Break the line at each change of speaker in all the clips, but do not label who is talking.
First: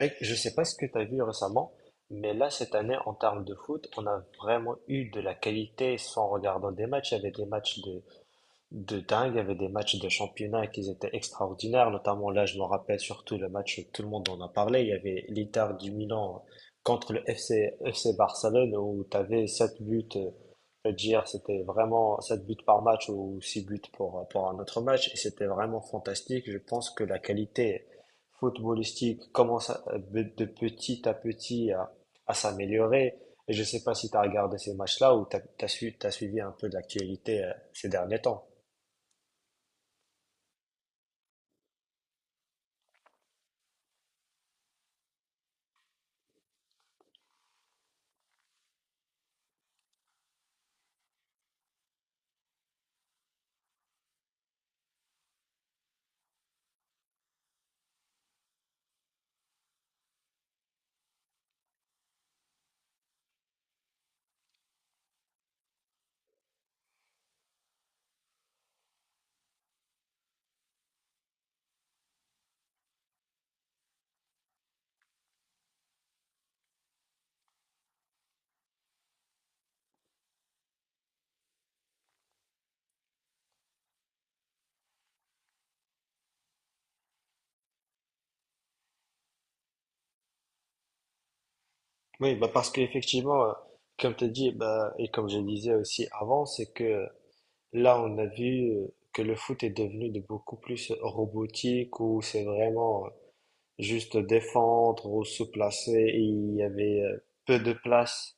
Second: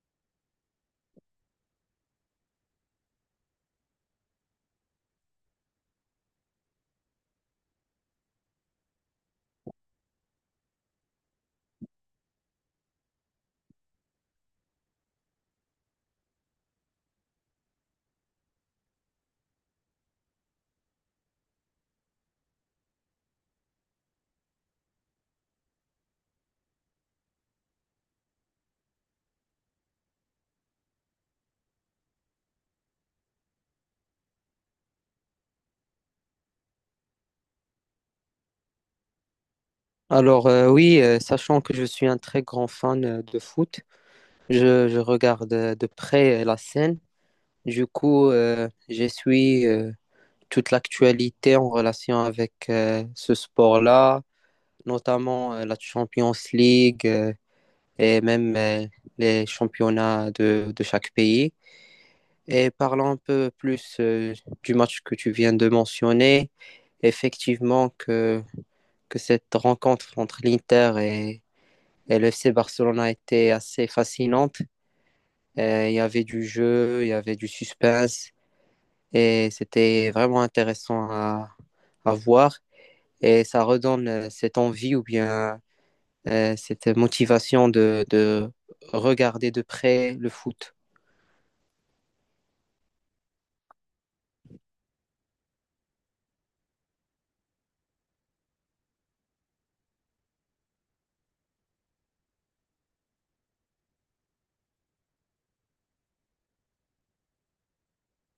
Mec, je sais pas ce que tu as vu récemment, mais là, cette année, en termes de foot, on a vraiment eu de la qualité. Sans regarder des matchs, il y avait des matchs de dingue. Il y avait des matchs de championnat qui étaient extraordinaires, notamment là, je me rappelle surtout le match où tout le monde en a parlé. Il y avait l'Inter du Milan contre le FC Barcelone où tu avais 7 buts, je veux dire, c'était vraiment 7 buts par match ou 6 buts pour un autre match. Et c'était vraiment fantastique. Je pense que la qualité footballistique commence à- de petit à petit à s'améliorer. Et je sais pas si tu as regardé ces matchs-là ou tu as suivi un peu de l'actualité ces derniers temps.
Alors, oui, sachant que je suis un très grand fan de foot, je regarde de près la scène. Du coup, je suis toute l'actualité en relation avec ce sport-là, notamment la Champions League et même les championnats de chaque pays. Et parlons un peu plus du match que tu viens de mentionner. Effectivement que cette rencontre entre l'Inter et le FC Barcelone a été assez fascinante. Et il y avait du jeu, il y avait du suspense et c'était vraiment intéressant à voir. Et ça redonne cette envie ou bien cette motivation de regarder de près le foot.
Oui, bah parce qu'effectivement, comme tu as dit, bah, et comme je le disais aussi avant, c'est que là, on a vu que le foot est devenu de beaucoup plus robotique, où c'est vraiment juste défendre ou se placer, et il y avait peu de place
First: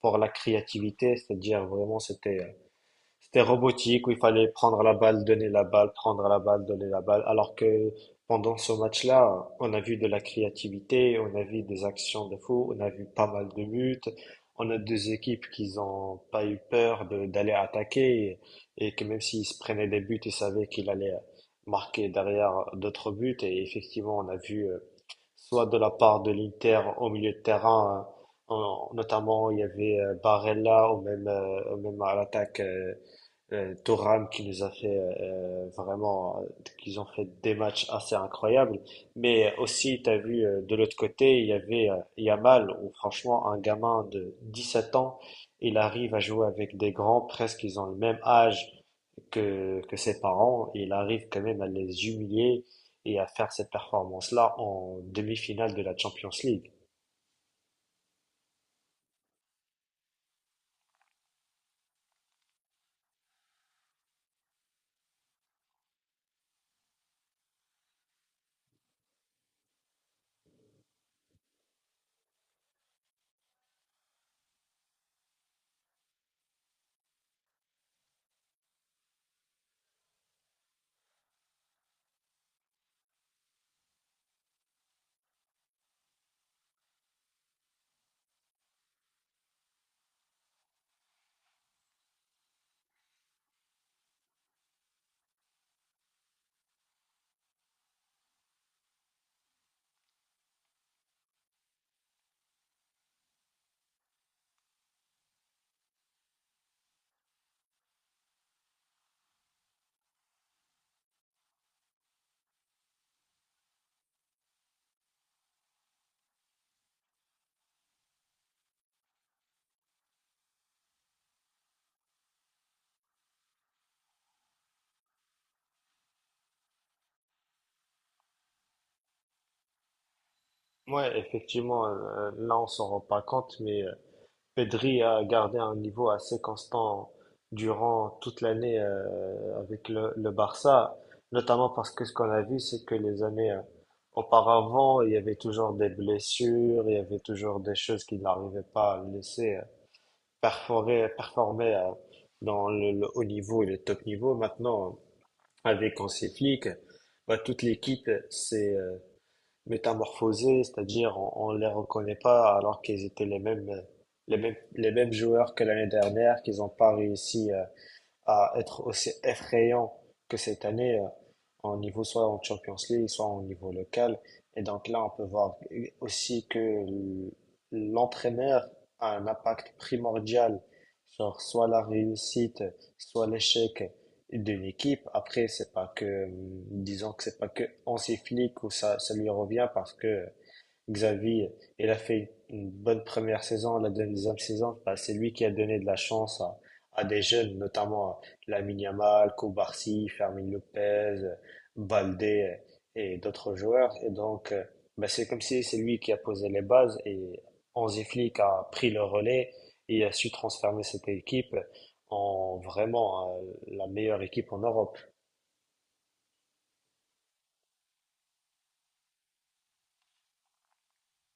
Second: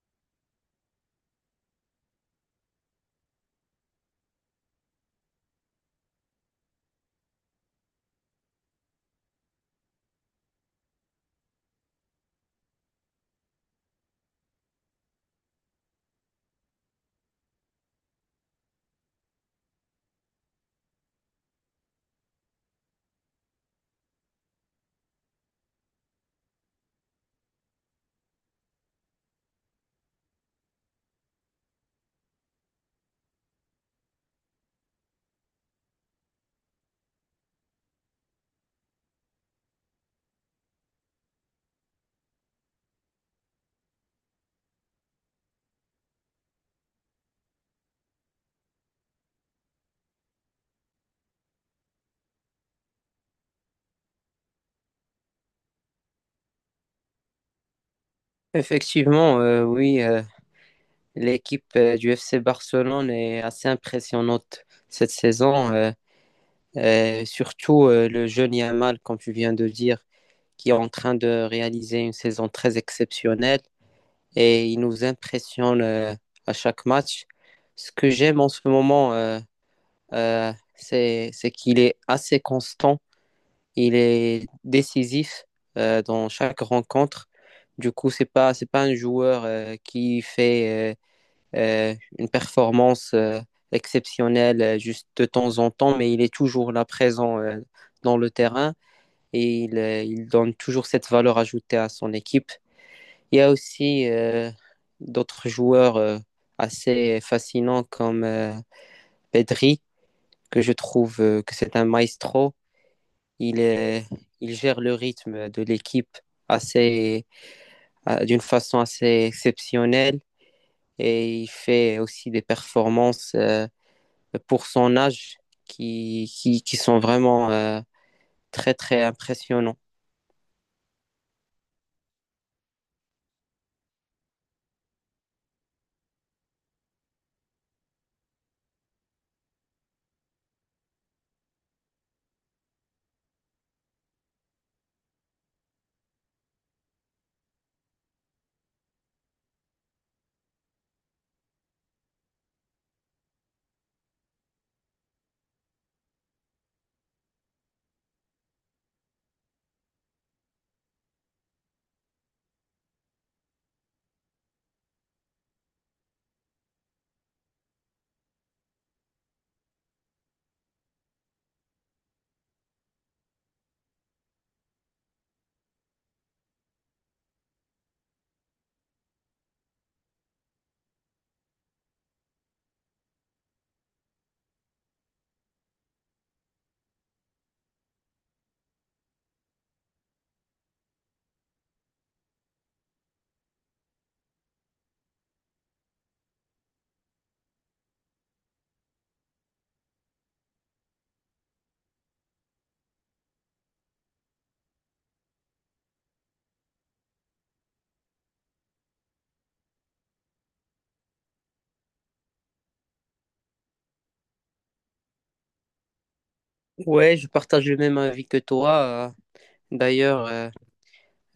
pour la créativité, c'est-à-dire vraiment c'était c'était robotique où il fallait prendre la balle, donner la balle, prendre la balle, donner la balle. Alors que pendant ce match-là, on a vu de la créativité, on a vu des actions de fou, on a vu pas mal de buts. On a deux équipes qui n'ont pas eu peur de- d'aller attaquer et que même s'ils se prenaient des buts, ils savaient qu'il allait marquer derrière d'autres buts. Et effectivement, on a vu soit de la part de l'Inter au milieu de terrain, hein, en- notamment il y avait Barella ou même à l'attaque. Thuram qui nous a fait vraiment, qu'ils ont fait des matchs assez incroyables. Mais aussi, tu as vu de l'autre côté, il y avait Yamal, où franchement, un gamin de 17 ans, il arrive à jouer avec des grands, presque ils ont le même âge que ses parents, et il arrive quand même à les humilier et à faire cette performance-là en demi-finale de la Champions League.
Effectivement, oui, l'équipe du FC Barcelone est assez impressionnante cette saison, et surtout le jeune Yamal, comme tu viens de dire, qui est en train de réaliser une saison très exceptionnelle et il nous impressionne à chaque match. Ce que j'aime en ce moment, c'est qu'il est assez constant, il est décisif dans chaque rencontre. Du coup, c'est pas un joueur qui fait une performance exceptionnelle juste de temps en temps, mais il est toujours là présent dans le terrain et il donne toujours cette valeur ajoutée à son équipe. Il y a aussi d'autres joueurs assez fascinants comme Pedri, que je trouve que c'est un maestro. Il, est- il gère le rythme de l'équipe assez, d'une façon assez exceptionnelle et il fait aussi des performances pour son âge qui sont vraiment très, très impressionnants.
Ouais, effectivement, là on s'en rend pas compte, mais Pedri a gardé un niveau assez constant durant toute l'année avec le Barça, notamment parce que ce qu'on a vu, c'est que les années auparavant, il y avait toujours des blessures, il y avait toujours des choses qu'il n'arrivait pas à laisser perforer, performer dans le haut niveau et le top niveau. Maintenant, avec Hansi Flick, bah, toute l'équipe s'est métamorphosés, c'est-à-dire on les reconnaît pas alors qu'ils étaient les mêmes joueurs que l'année dernière qu'ils n'ont pas réussi à être aussi effrayant que cette année en niveau soit en Champions League, soit en niveau local. Et donc là, on peut voir aussi que l- l'entraîneur a un impact primordial sur soit la réussite, soit l'échec d'une équipe. Après, c'est pas que, disons que c'est pas que Hansi Flick ou ça lui revient parce que Xavi, il a fait une bonne première saison, la deuxième saison, bah, c'est lui qui a donné de la chance à des jeunes, notamment à Lamine Yamal, Koubarsi, Fermin Lopez, Baldé et d'autres joueurs. Et donc, bah, c'est comme si c'est lui qui a posé les bases et Hansi Flick a pris le relais et a su transformer cette équipe en vraiment la meilleure équipe en Europe.
Ouais, je partage le même avis que toi. D'ailleurs, euh,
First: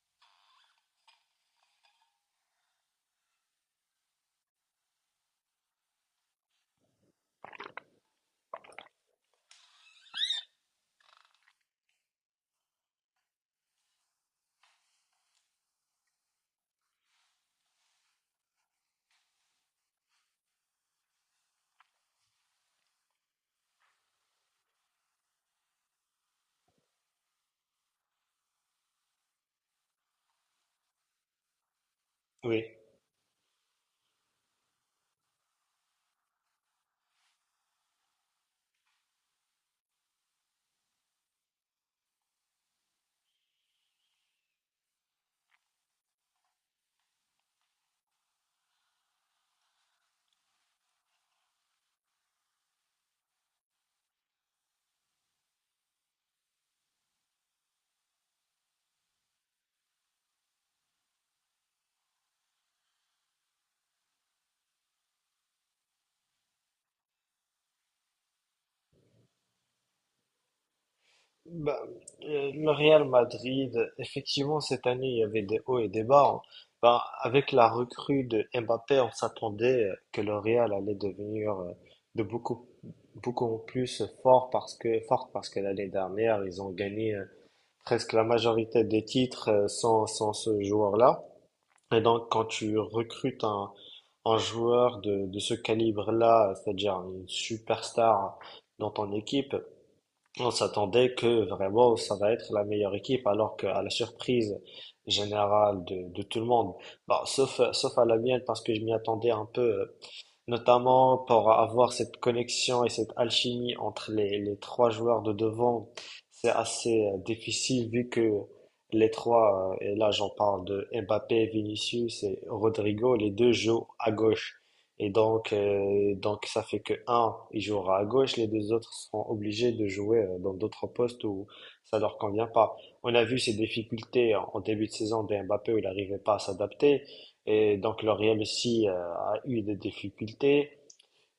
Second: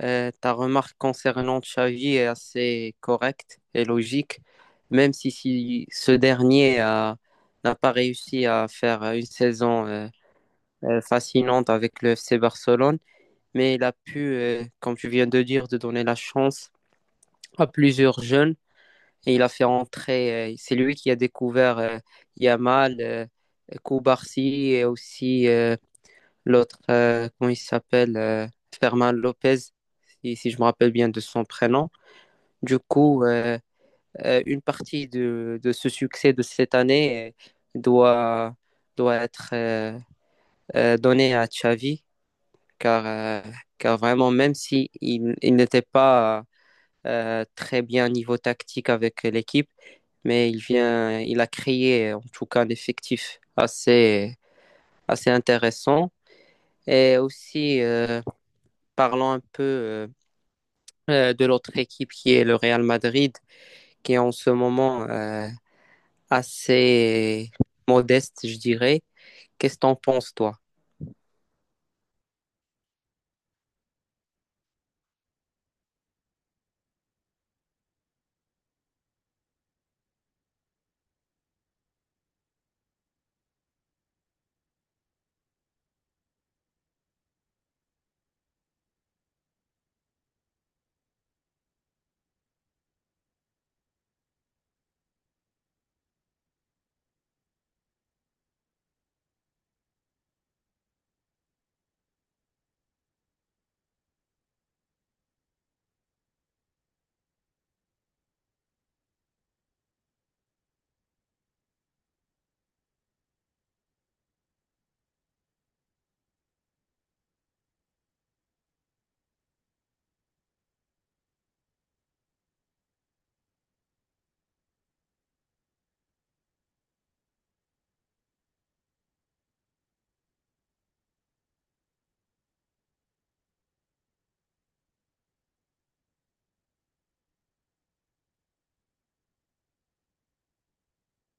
euh, ta remarque concernant Xavi est assez correcte et logique, même si ce dernier n'a pas réussi à faire une saison fascinante avec le FC Barcelone, mais il a pu, comme tu viens de dire, de donner la chance à plusieurs jeunes et il a fait entrer, c'est lui qui a découvert Yamal, Koubarsi et aussi l'autre, comment il s'appelle Fermin Lopez, si je me rappelle bien de son prénom.
Oui.
Du coup, une partie de ce succès de cette année euh, doit, doit être donnée à Xavi, car, euh, car vraiment, même si il n'était pas très bien niveau tactique avec l'équipe, mais il vient, il a créé en tout cas un effectif assez, assez intéressant. Et aussi, parlons un peu de l'autre équipe qui est le Real Madrid, qui est en ce moment assez modeste, je dirais. Qu'est-ce que t'en penses, toi?
Bah, le Real Madrid, effectivement, cette année, il y avait des hauts et des bas, hein. Bah, avec la recrue de Mbappé, on s'attendait que le Real allait devenir de beaucoup plus fort parce que, forte parce que l'année dernière, ils ont gagné presque la majorité des titres sans, sans ce joueur-là. Et donc, quand tu recrutes un joueur de ce calibre-là, c'est-à-dire une superstar dans ton équipe, on s'attendait que vraiment ça va être la meilleure équipe, alors qu'à la surprise générale de tout le monde, bah, sauf, sauf à la mienne parce que je m'y attendais un peu notamment pour avoir cette connexion et cette alchimie entre les trois joueurs de devant. C'est assez difficile vu que les trois, et là j'en parle de Mbappé, Vinicius et Rodrigo, les deux jouent à gauche. Et donc ça fait que un, il jouera à gauche, les deux autres seront obligés de jouer dans d'autres postes où ça leur convient pas. On a vu ces difficultés en en début de saison de Mbappé où il n'arrivait pas à s'adapter. Et donc L'Oréal aussi a eu des difficultés.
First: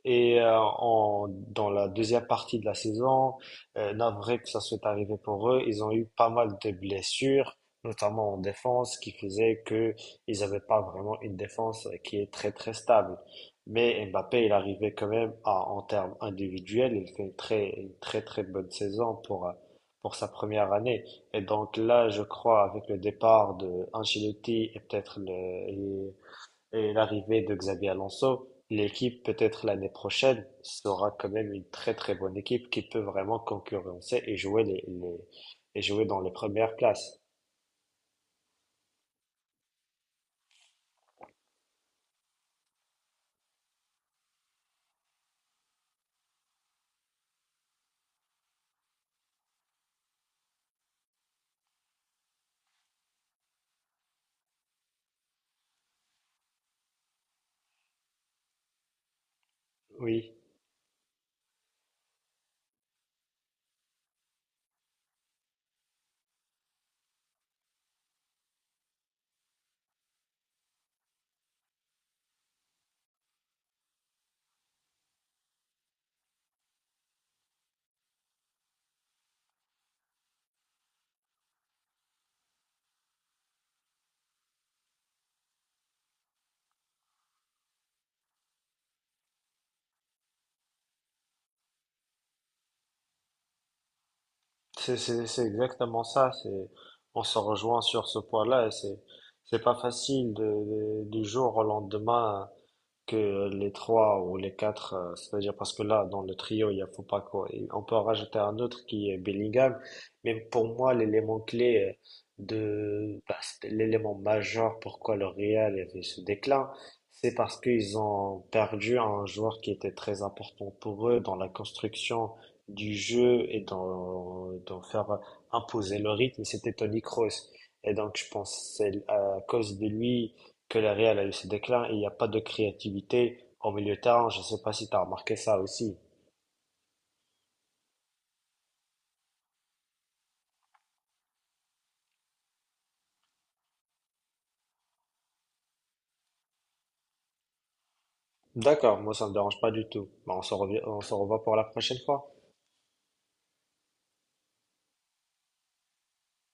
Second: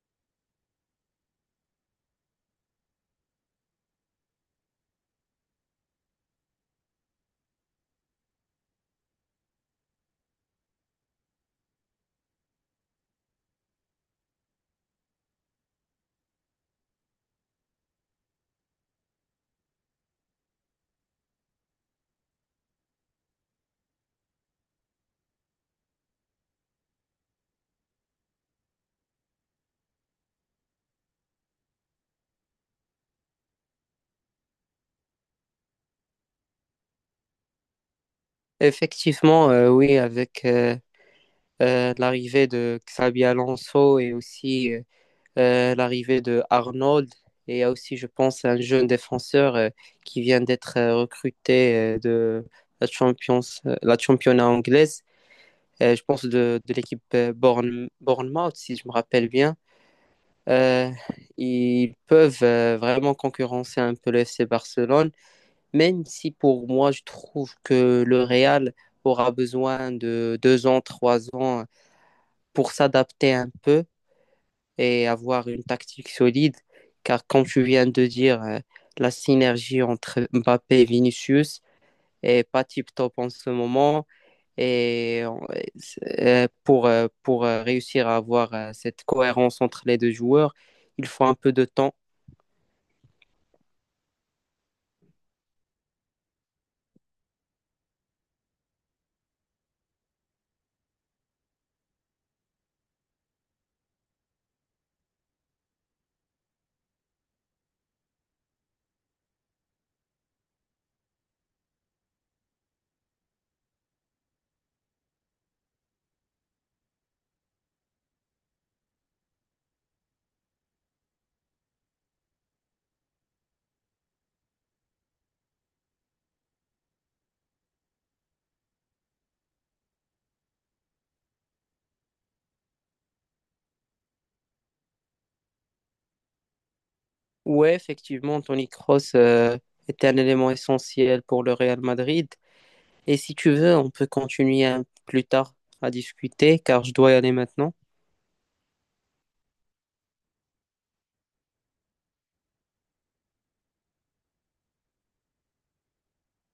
Et en- dans la deuxième partie de la saison, navré que ça soit arrivé pour eux, ils ont eu pas mal de blessures, notamment en défense, qui faisait que ils n'avaient pas vraiment une défense qui est très très stable. Mais Mbappé, il arrivait quand même à, en termes individuels, il fait une très très bonne saison pour sa première année. Et donc là, je crois, avec le départ de Ancelotti et peut-être et l'arrivée de Xabi Alonso, l'équipe peut-être l'année prochaine sera quand même une très très bonne équipe qui peut vraiment concurrencer et jouer les- et jouer dans les premières places.
Effectivement, oui, avec l'arrivée de Xabi Alonso et aussi l'arrivée de Arnold, et il y a aussi, je pense, un jeune défenseur qui vient d'être recruté de la Champions, la championnat anglaise, je pense de l'équipe Bournemouth, si je me rappelle bien.
Oui,
Euh, ils peuvent vraiment concurrencer un peu le FC Barcelone, même si pour moi, je trouve que le Real aura besoin de 2 ans, 3 ans pour s'adapter un peu et avoir une tactique solide. Car comme tu viens de dire, la synergie entre Mbappé et Vinicius est pas tip-top en ce moment. Et pour réussir à avoir cette cohérence entre les deux joueurs, il faut un peu de temps.
c'est exactement ça. C'est on se rejoint sur ce point-là. C'est pas facile de- du jour au lendemain que les trois ou les quatre, c'est-à-dire parce que là, dans le trio, il y a faut Fopako, et on peut en rajouter un autre qui est Bellingham, mais pour moi, l'élément clé de, bah, c'était l'élément majeur pourquoi le Real avait ce déclin, c'est parce qu'ils ont perdu un joueur qui était très important pour eux dans la construction du jeu et dans, dans faire imposer le rythme, c'était Toni Kroos. Et donc, je pense que c'est à cause de lui, que le réel a eu ses déclins, et il n'y a pas de créativité au milieu de terrain. Je ne sais pas si tu as remarqué ça aussi.
Ouais, effectivement, Tony Kroos était un élément essentiel pour le Real Madrid. Et si tu veux, on peut continuer plus tard à discuter, car je dois y aller maintenant.
D'accord, moi ça me dérange pas du tout. Bah, on se revoit pour la prochaine fois.